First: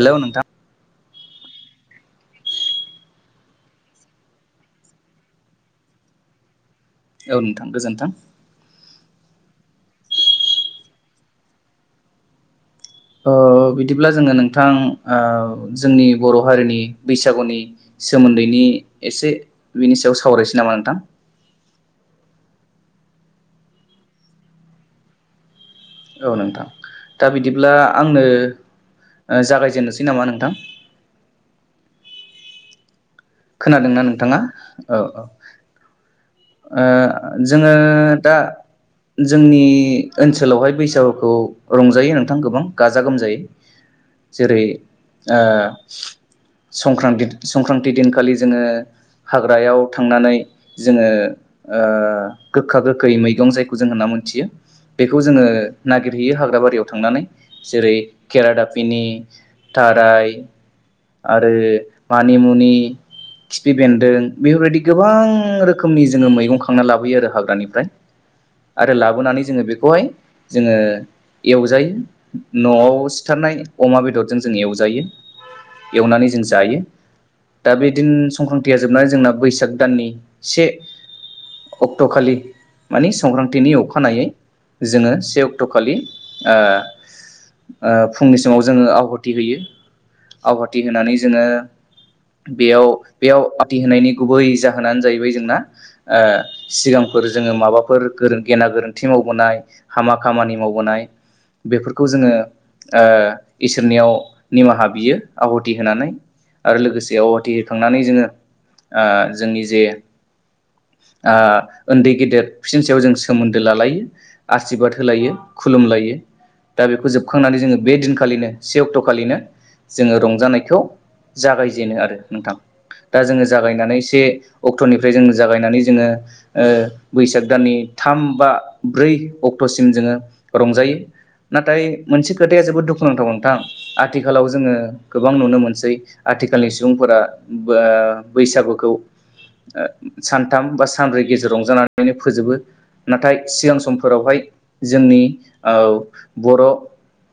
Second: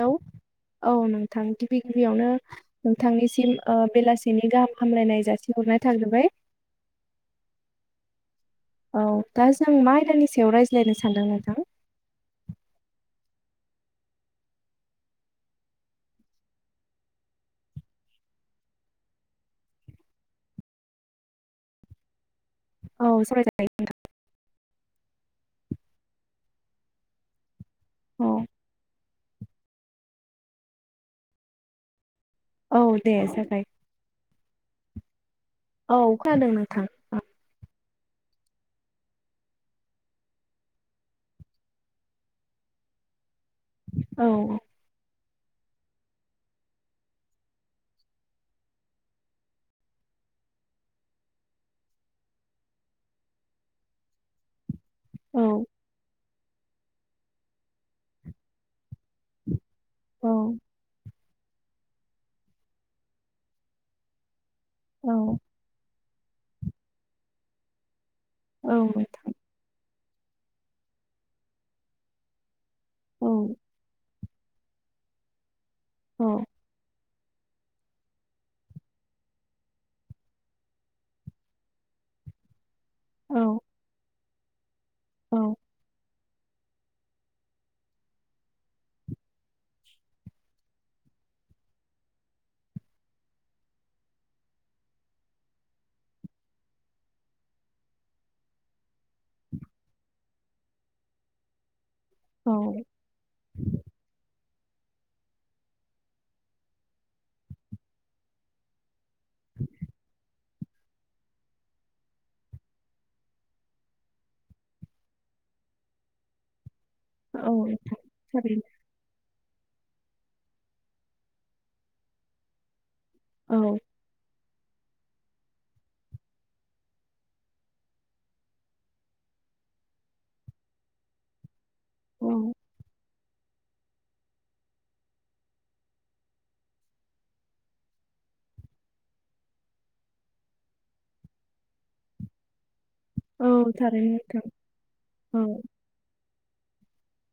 Hello औ नोंथां गिबि गिबियावनो नोंथांनिसिम ओ बेलासिनि गाहाम हामलायनाय जासिहरनाय थाग्रोबाय। औ नोंथां गोजोनथों। औ दा जों मा आयदानि सायाव रायज्लायनो सानदों नोंथां? ओ बिदिब्ला जोङो नोंथां ओ जोंनि बर' हारिनि बैसागुनि सोमोन्दैनि एसे बिनि सायाव सावरायसै नामा नोंथां? औ सावरायजायो नोंथां। औ नोंथां दा बिदि अब्ला आंनो औ जागायजेननोसै नामा नोंथां? औ। दे जाबाय खोनादोंना नोंथाङा औ औ औ खोनादों ओ नोंथां जों ङो दा जोंनि ओनसोलावहाय बैसागुखौ रंजायो नोंथां गोबां गाजा गोमजायै। औ जेरै ओ संक्रान्त संक्रान्ति दिन खालि जोङो हाग्रायाव थांनानै जोङो ओ गोखा गोखै मैगं जायखौ जों होनना मोनथियो बेखौ औ जोङो नागिरहैनो हाग्रा बारियाव थांनानै जेरै केरादाफिनि थाराय औ आरो मानिमुनि खिफि बेन्दों बेफोरबायदि गोबां औ रोखोमनि जोङो मैगं खांना लाबोयो आरो हाग्रानिफ्राय। औ आरो नोंथां लाबोनानै जोङो बेखौ बेखौहाय जोङो एवजायो न'आव औ सिथारनाय अमा बेदरजों जों एवजायो। औ एवनानै जों जायो । दा बिदिनो संक्रान्तिया जोबनानै जोंना बैसाग दाननि से अक्ट'खालि माने औ संक्रान्तिनि अखानायै जोङो से औ अक्ट'खालि ओ ओ फुंनि समाव जोङो आहुथि होयो आवहाथि होनानै जोङो बेयाव बेयाव आति होनायनि गुबै जाहोनानो जाहैबाय जोंना सिगांफोर जोङो माबाफोर गोरों गेना गोरोन्थि थि मावबोनाय हामा खामानि माव गनाय बेफोर खौ जोङो औ ओ इसोरनियाव निमाहा बियो आहुथि होनानै आरो लोगोसे बेयाव आवाहाथिखांनानै जोङो आ जोंनि जे आ उन्दै गेदेर बिसोरनि सायाव जों सोमोन्दो लालायो आसिरबाद होलायो खुलुमलायो । दा बेखौ जोबखांनानै जोङो बे नोंथां दिनखालिनो थारैनो से अक्ट'खालिनो जोङो रंजानायखौ जागाय जेनो आरो नोंथां । दा जोङो औ जागायनानै एसे अक्ट'निफ्राय जों जागायनानै जोङो ओ बैसाग दाननि थाम बा ब्रै अक्ट'सिम जोङो रंजायो ना थाय मोनसे औ खोथाया जोबोद दु खुनांथाव नोंथां आथिखालाव जोङो गोबां नुनो मोनसै आथि खालनि सुबुंफोरा बैसागुखौ सानथाम बा सानब्रै गेजेर रंजानानैनो फोजोबो । नाथाय औ सिगां थारैनो समफोरावहाय नोंथां जोंनि औ ओ बर'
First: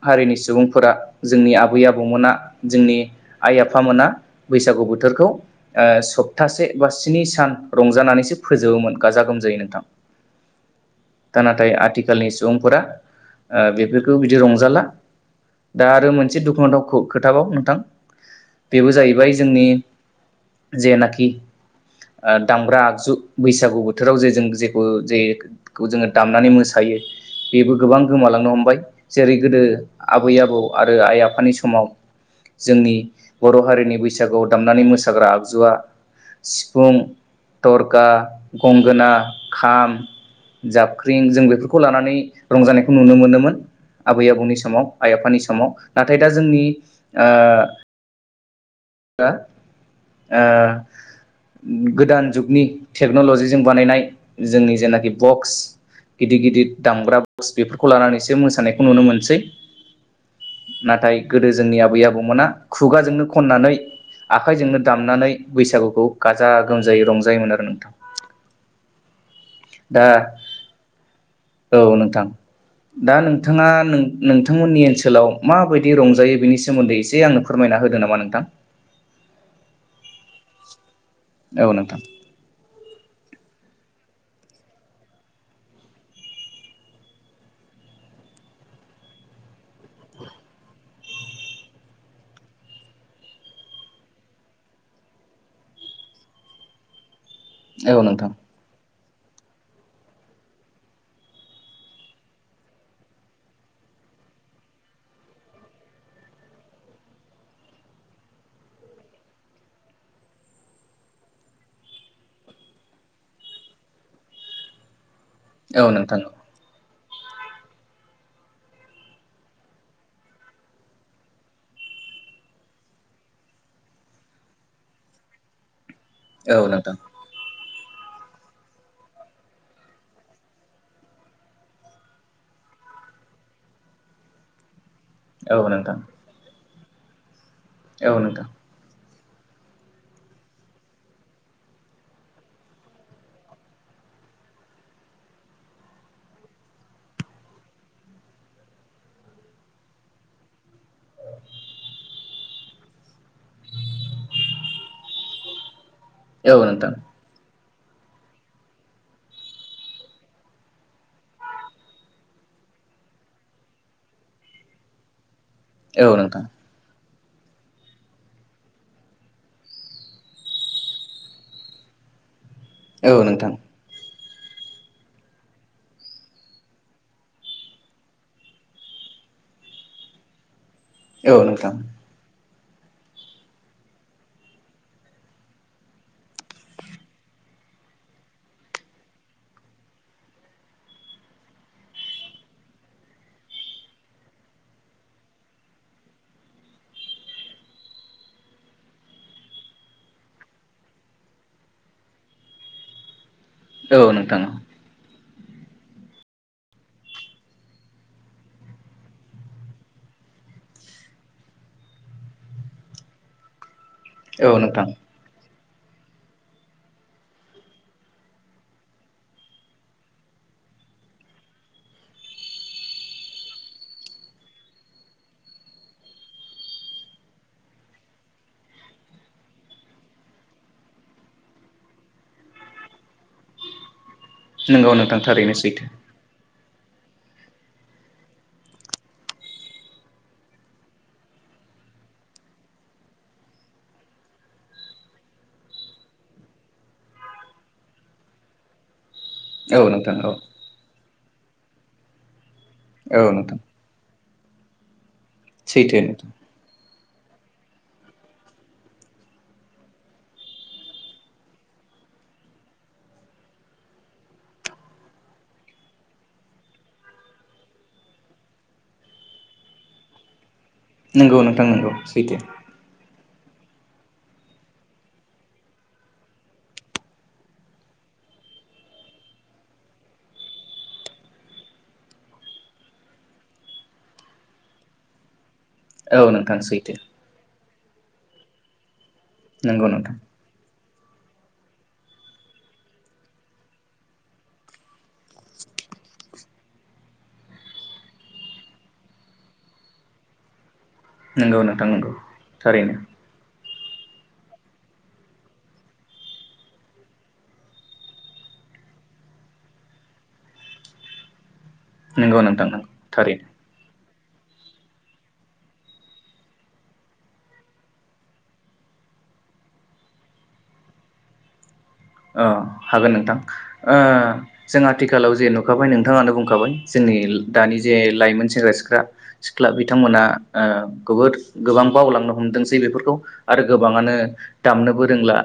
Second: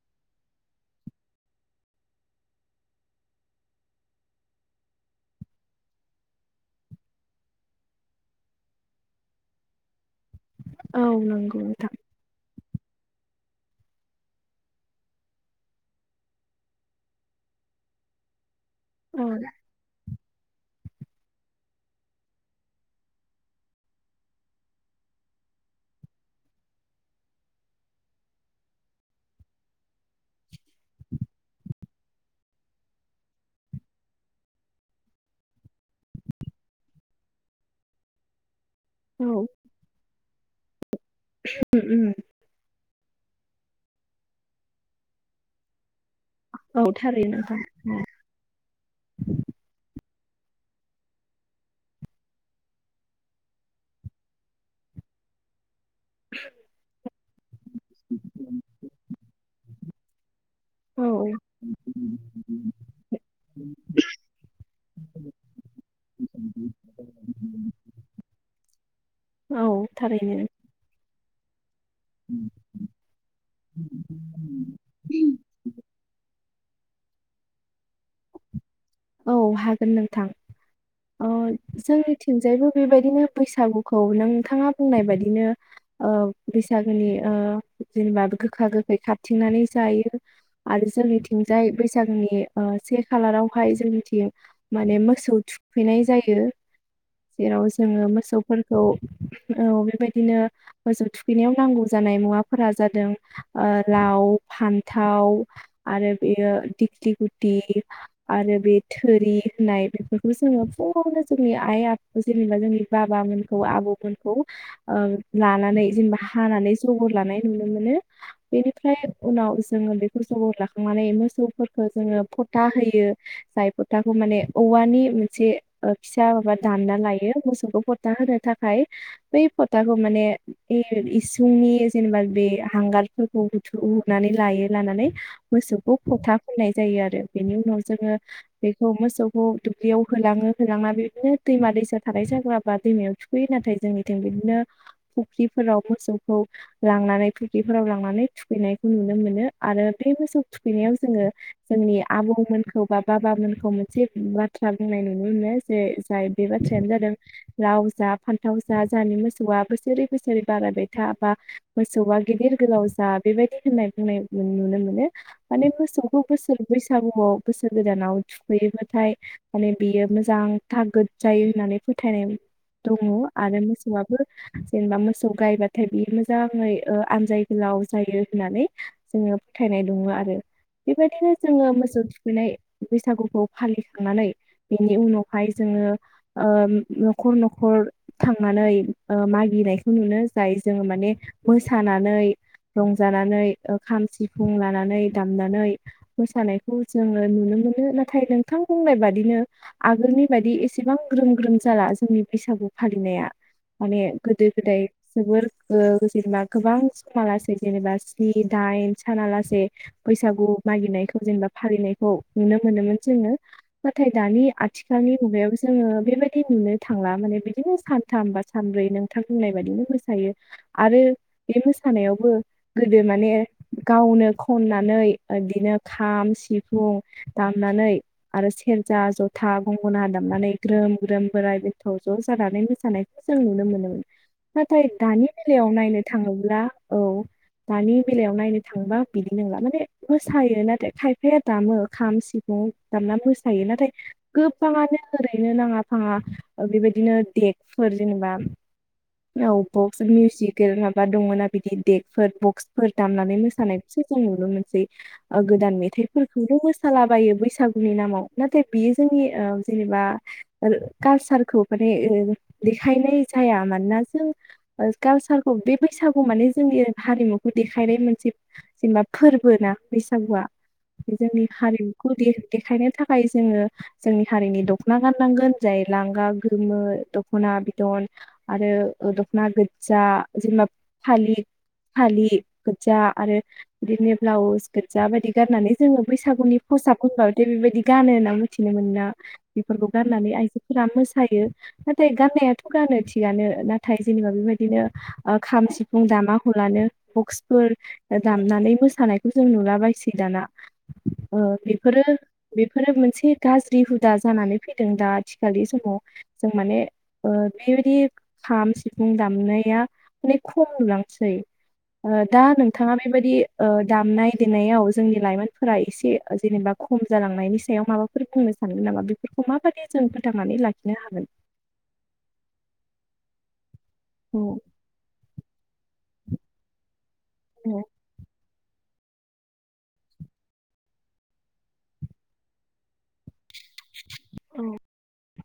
हारिनि सुबुंफोरा जोंनि आबै आबौमोना जोंनि आइ आफामोना बैसागु बोथोरखौ आ सप्तासे बा स्नि सान रंजानानैसो फोजोबो गाजा गोमजायै नोंथां औ । दा नंगौ नाथाय नोंथां आथिखालनि सुबुंफोरा ओ बेफोरखौ बिदि रंजाला दा आरो मोनसे दुखुनांथाव खोथााबाव नोंथां बेबो औ जाहैबाय जोंनि जेनाखि आ दामग्रा आगजु बैसागु बोथोराव जे जों जेखौ जे जोङो दामनानै मोसायो बेबो गोबां गोमालांनो हमबाय जेरै गोदो आबै आबौ आरो आइ आफानि समाव जोंनि बर' हारिनि बैसागुआव दामनानै मोसाग्रा आगजुआ सिफुं थरखा गंगोना औ खाम जाबख्रिं जों उम बेफोरखौ उम लानानै रंजानायखौ नु नुनो मोनोमोन आबै आबौनि समाव आइ आफानि समाव नाथाय दा जोंनि औ आ थारैनो नोंथां ओ गोदान जुगनि टेक्न'लजिजों बानायनाय जोंनि जेनाखि बक्स गिदिर गिदिर दामग्रा बस बेफोरखौ लानानैसो मोसानायखौ नुनो मोनसै औ नाथाय गोदो जोंनि आबै आबौमोना खुगाजोंनो खननानै आखाइजोंनो दामनानै बैसागुखौ गाजा गोमजायै औ रंजायोमोन आरो नोंथां । औ थारैनो औ नोंथां दा नोंथाङा नोंथांमोननि ओनसोलाव माबायदि रंजायो बेनि सो सोमोन्दै एसे आंनो फोरमायना होदो नामा नोंथां? औ हागोन नोंथां । औ अ नोंथां जोंनिथिंजायबो बेबायदिनो बैसागुखौ नोंथाङा बुंनाय बायदिनो ओ बैसागोनि ओ जेनेबा गोखा गोखै खाथथिंनानै जायो आरो जोंनिथिंजाय बैसागोनि ओ से खालाराव बेहाय जोंनिथिं माने मोसौ थुखैनाय जायो। जेराव औ जोङो नोंथां मोसौफोरखौ औ बेबायदिनो मोसौ थुखैनायाव नांगौ जानाय मुवाफोरा जादों ओ लाउ, फान्थाव आरो बेयो दिखलिगुथि आरो बे थोरि होननाय बेफोरखौ जोङो फुङावनो जोंनि आइ आफा जेनेबा जोंनि बाबामोनखौ आबौमोनखौ ओ औ लानानै जेनेबा नोंथां हानानै जगर लानाय नुनो मोनो। बेनिफ्राय उनाव जोङो बेफोर जगर लाखांनानै मोसौफोरखो जोङो फथा होयो। जाय फथाखौ माने औवानि मोनसे ओ फिसा माबा औ दानना नोंथां लायो मोसौखौ। फथा होनो थाखाय बै फथाखौ माने इ -इसुंनि जेनेबा बे हांगारफोरखौ उथुमुनानै लायो लानानै औ मोसौखौ नोंथां फथा फोननाय जायो आरो बिनि उनाव जोङो औ नोंथां बेखौ मोसौ दुब्लियाव होलाङो होलांना बिदिनो दैमा दैसा थानाय जाग्राबा दैमायाव थुखैयो। नाथाय जोंनिथिं बिदिनो फुख्रिफोराव मोसौखौ लांनानै फुख्रिफोराव लांनानै थुखैनायखौ नुनो मोनो। आरो बे मोसौ थुखैनायाव जोङो जोंनि आबौमोन खौ बा बाबामोनखौ मोनसे बाथ्रा बुंनाय नुनो मोनो जे [unintelligible] बे औ बाथ्रायानो नोंथां जादों लाउ जा फान्थाव जा जानि मोसौआ बोसोरै बोसोरै बारायबाय था बा मोसौआ गिदिर गोलाव जा बेबायदि होननाय बुंनाय नुनो मोनो। माने औ मोसौखौ नोंथां बोसोर बैसागु औ। बोसोर गोदानाव थुखैयोबाथाय माने बियो मोजां थागोद जायो होननानै फोथायनाय दङ' औ नोंथां आरो मोसौआबो जेनेबा मोसौ गायबाथाय बियो मोजाङै ओ आनजाय गोलाव जायो होननानै जोङो फोथायनाय दङ' आरो औ बेबायदिनो नोंथां जोङो मोसौ थु [unintelligible] बैसागुखौ फालिखांनानै बेनि उनावहाय जोङो ओम न'खर न'खर थांनानै ओ मागिनायखौ नुनाय जाय जोङो माने मोसानानै रंजानानै खाम, सिफुं लानानै दामनानै मोसानायखौ जोङो नुनो मोनो। नाथाय नोंथां बुंनाय बादिनो आगोलनि बायदि एसेबां ग्रोम ग्रोम जाला जोंनि बैसागु फालिनाया। औ माने नोंथां गोदो गोदाय जोबोद ओ जेनेबा गोबां समालासे जेनेबा स्नि दाइन सानालासे बैसागु मागिनायखौ जेनेबा फालिनायखौ नुनो मोनोमोन जोङो। नाथाय दानि औ नोंथां आथिखालनि मुगायाव जोङो बेबायदि नुनो थांला माने बिदिनो सानथाम बा सानब्रै नोंथां बुंनाय बाददिनो मोसायो आरो बे मोसानायावबो गोदो माने गावनो खननानै बिदिनो खाम, सिफुं दामनानै आरो सेरजा, जथा, गंगना दामनानै ग्रोम ग्रोम बोराय बेथ' ज' जानानै मोसानायखौ जों नुनो मोनोमोन। नाथाय नंगौ नोंथां दानि थारैनो बेलायाव सैथो नायनो थाङोब्ला औ दानि बेलायाव नायनो थाङोबा बिदि नंला माने मोसायो। नाथाय खाय फाया दामो खाम, सिफुं दामना मोसायो। नाथाय गोबाङानो ओरैनो नाङा फाङा बेबायदिनो देगफोर जेनेबा औ बक्सजों नोंथां औ मिउसिकेल दङोना बिदि देकफोर बक्स देब औ दामनानै नोंथां मोसानायखौसो जों मोनसेै आगोदान सैथो मेथाइ नोंथां मोसालाबायो बैसागुनि नामाव नाथाय बियो जोंनि ओ जेनेबा कालसारखौ माने देखायनाय जाया मानोना जों कालसारखौ बे बैसागु माने जोंनि हारिमुखौ देखायनाय मोनसे जेनेबा फोरबो ना बैसागुआ नंगौ जोंनि नोंथां नंगौ हारिमुखौ सैथो देखायनो थाखाय जोङो जोंनि हारिनि दख'ना गाननांगोन जाय लांगा गोमो दख'ना बिदन आरो दख'ना गो्जा जेनेबा फालि गो्जा आरो बिदिनो ब्लाउस गो्जा बायदि गाननानै जोङो औ बैसागुनि नोंथां सैथो फसाब ख म दे बेबायदि गानो होनना मिथिनो मोना नंगौ बेफोरखौ नोंथां गारनानै आइजोफोरा मो थायो नाथाय गाननायाथ' गानो थिगानो नाथाय जेनेबा बेबायदिनो खाम सिफुं दामा हलानो बक्सफोर दामनानै मोसानायखौ जों नुलाबायसै दाना ओ नंगौ नोंथां बेफोरो नंगौ बेफोरो थारैनो मोनसे गाज्रि हु्रि हुदा जानानै फैदों दा आथिखालनि समाव जों माने बेबायदि खाम सिफुं दामनाया अनेक खम नुलांसै ओ नंगौ दा नोंथां नंगौ नोंथाङा बेबायदि थारैनो ओ दामनाय फदेनायाव जोंनि लाइमोन फोरा एसे जेनेबा खम जालांनायनि सायावहाय माबाफोर बुंनो सानगोन नामा बेफोरखौ माबादि जों फोथांनानै लाखिनो हागोन? अ हागोन नोंथां ओ औ जों आथिखालाव जेन' होखाबाय नोंथाङानो बुंखाबाय। जोंनि दानि जे लाइमोन सेंग्रा सिख्ला सिख्ला बिथांमोना ओ गोबोद गोबां बावलांनो हमदोंसै बेफोरखौ आरो गोबाङानो औ दामनोबो रोंला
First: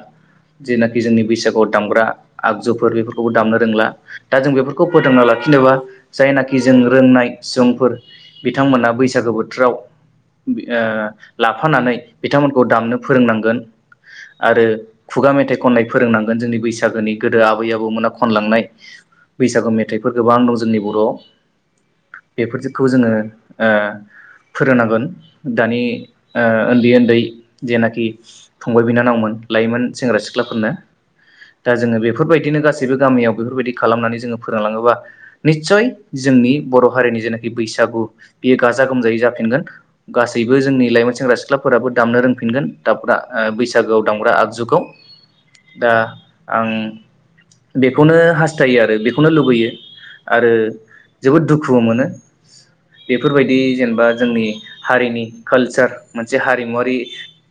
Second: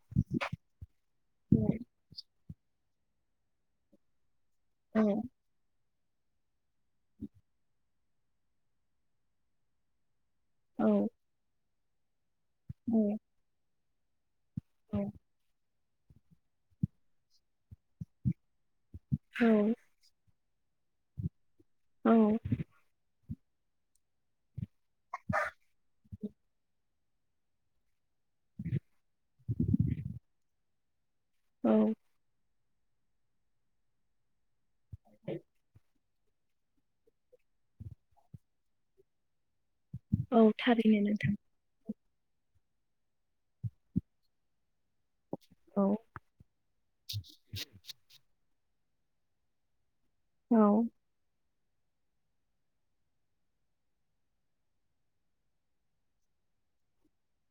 जेनाखि जोंनि बैस जाय दामग्रा आगजुफोर बेफोरखौबो दामनो रोंला दा जों बेफोरखौ औ फोथांना लाखिनोबा जायनाखि जों रोंनाय सुबुंफोर बिथांमोना बैसागो बोथोराव ओ औ लाफानानै बिथांमोनखौ दामनो औ फोरोंनांगोन आरो खुगा मेथाइ खननाय फोरोंनांगौ जोंनि बैसागोनि गोदो आबै आबौमोना खनलांनाय बैसागु औ मेथाइफोर गोबां रंज जोंनि बर' औ बेफोरखौ जोङो ओह फोरोंनांगोन दानि ओ उन्दै उन्दै जेनाखि फंबाय बिनानावमोन लायोमोन सेंग्रा सिख्लाफोरनो दा औ जोङो बेफोरबायदिनो गासैबो गासैबो गामियाव बेफोरबायदि खालामनानै जोङो फोरोंलाङो ब्ला नित्सय जोंनि बर' हारिनि जेनाखि बैसागु बेयो गाजा गोमजायै जाफिनगोन औ गासैबो जोंनि थारैनो लाइमोन नोंथां। सेंग्रा सिख्लाफोराबो दामनो रोंफिनगोन दामग्रा बैसागोआव दामग्रा आगजुखौ दा औ आं बेखौनो हास हास्थायो आरो बेखौनो लुबैयो। आरो औ जोबोद दुखु दुखु मोनो बेफोरबायदि जेनेबा जोंनि हारिनि कालसार मोनसे हारिमुवारि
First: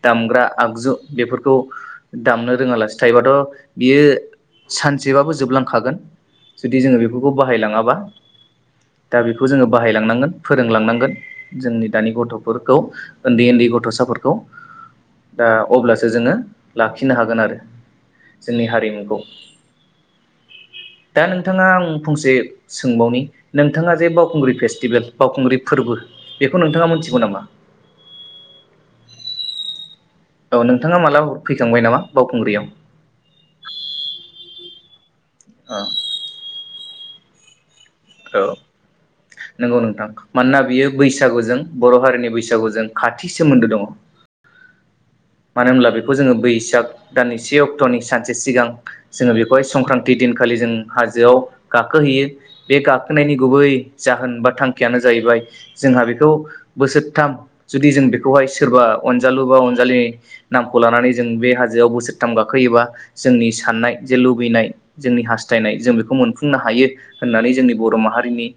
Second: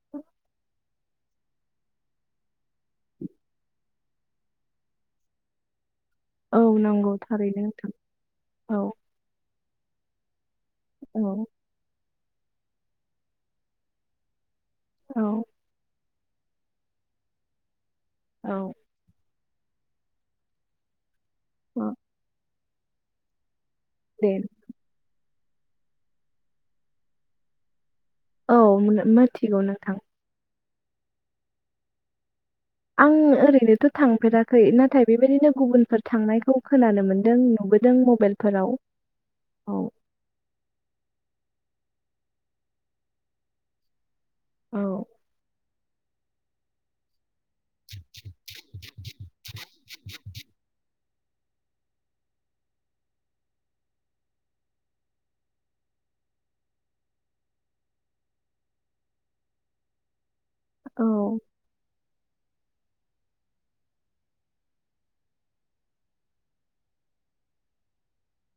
दामग्रा आगजु बेफोरखौ दामनो रोङालासिनो थायोबाथ' बियो सानसेबाबो जोबलांखागोन। औ जुदि जोङो नंगौ बेफोरखौ थारैनो नोंथां बाहायलाङाबा औ दा बेखौ जोङो बाहायलांनांगोन फोरोंलांनांगोन औ जोंनि दानि गथ'खौ फोरखौ उन्दै उन्दै गथ'साफोरखौ औ दा अब्ला जों जोङो लाखिनो हागोन आरो जोंनि औ हारिमुखौ दा नोंथाङा औ आं फंसे सोंबावनि नोंथाङा जे दे बावखुंग्रि फेस्टिभेल बावखुंग्रि फोरबो बेखौ नोंथाङा मोनथिगौ नामा? औ मिथिगौ नोंथां औ नोंथाङा मालाबाफोर फैखांबाय नामा बावखुंग्रियाव? आं ओरैनोथ' थांफेराखै नाथाय बेबायदिनो गुबुनफोर थांनायखौ खोनानो मोनदों नुबोदों। औ मबाइलफोराव औ नंगौ नोंथां मानोना बियो बैस बैसागुजों बर' हारिनि बैसागुजों खाथि सोमोन्दो दङ। औ मानो होनब्ला बेखौ जोङो बैसाग दाननै से अक्ट'नि सानसे सिगां जोङो बेखौहाय संक्रान्ति दिनखालि जों हाजोआव गाखोहैयो बे गाखोनायनि गुबै जाहोन बा थांखियानो जाहैबाय जोंहा बेखौ बोसोरथाम जुदि जों बेखौहाय सोरबा अनजालु बा अनजालि नामखौ औ लानानै जों बे हाजोआव बोसोर थाम गाखोयोबा जोंनि साननाय जे लुबैनाय जोंनि हास्थायनाय जों बेखौ मोनफुंनो हायो होननानै जोंनि बर' माहारिनि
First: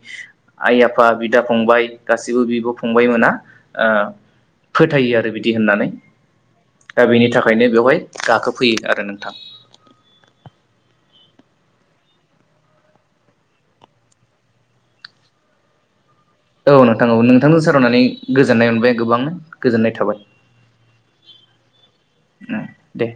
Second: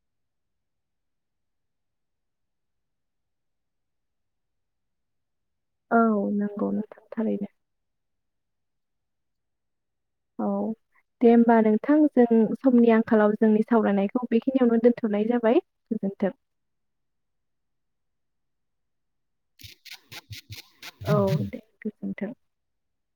आइ आफा बिदा फंबाय गासिबो बिब' फंबाय मोना फोथायो आरो बिदि होननानै औ नंगौ नोंथां दा बेनि थारैनो थाखायनो बेवहाय गाखोफैयो आरो नोंथां औ दे होमबा नोंथां जों समनि आंखालाव जोंनि सावरायनायखौ बेखिनियावनो दोनथ'नाय जाबाय गोजोनथों। औ नोंथां औ नोंथांजों सारावनानै गोजोननाय मोनबाय गोबां। गोजोननाय थाबाय औ दे गोजोन्थों ओ दे।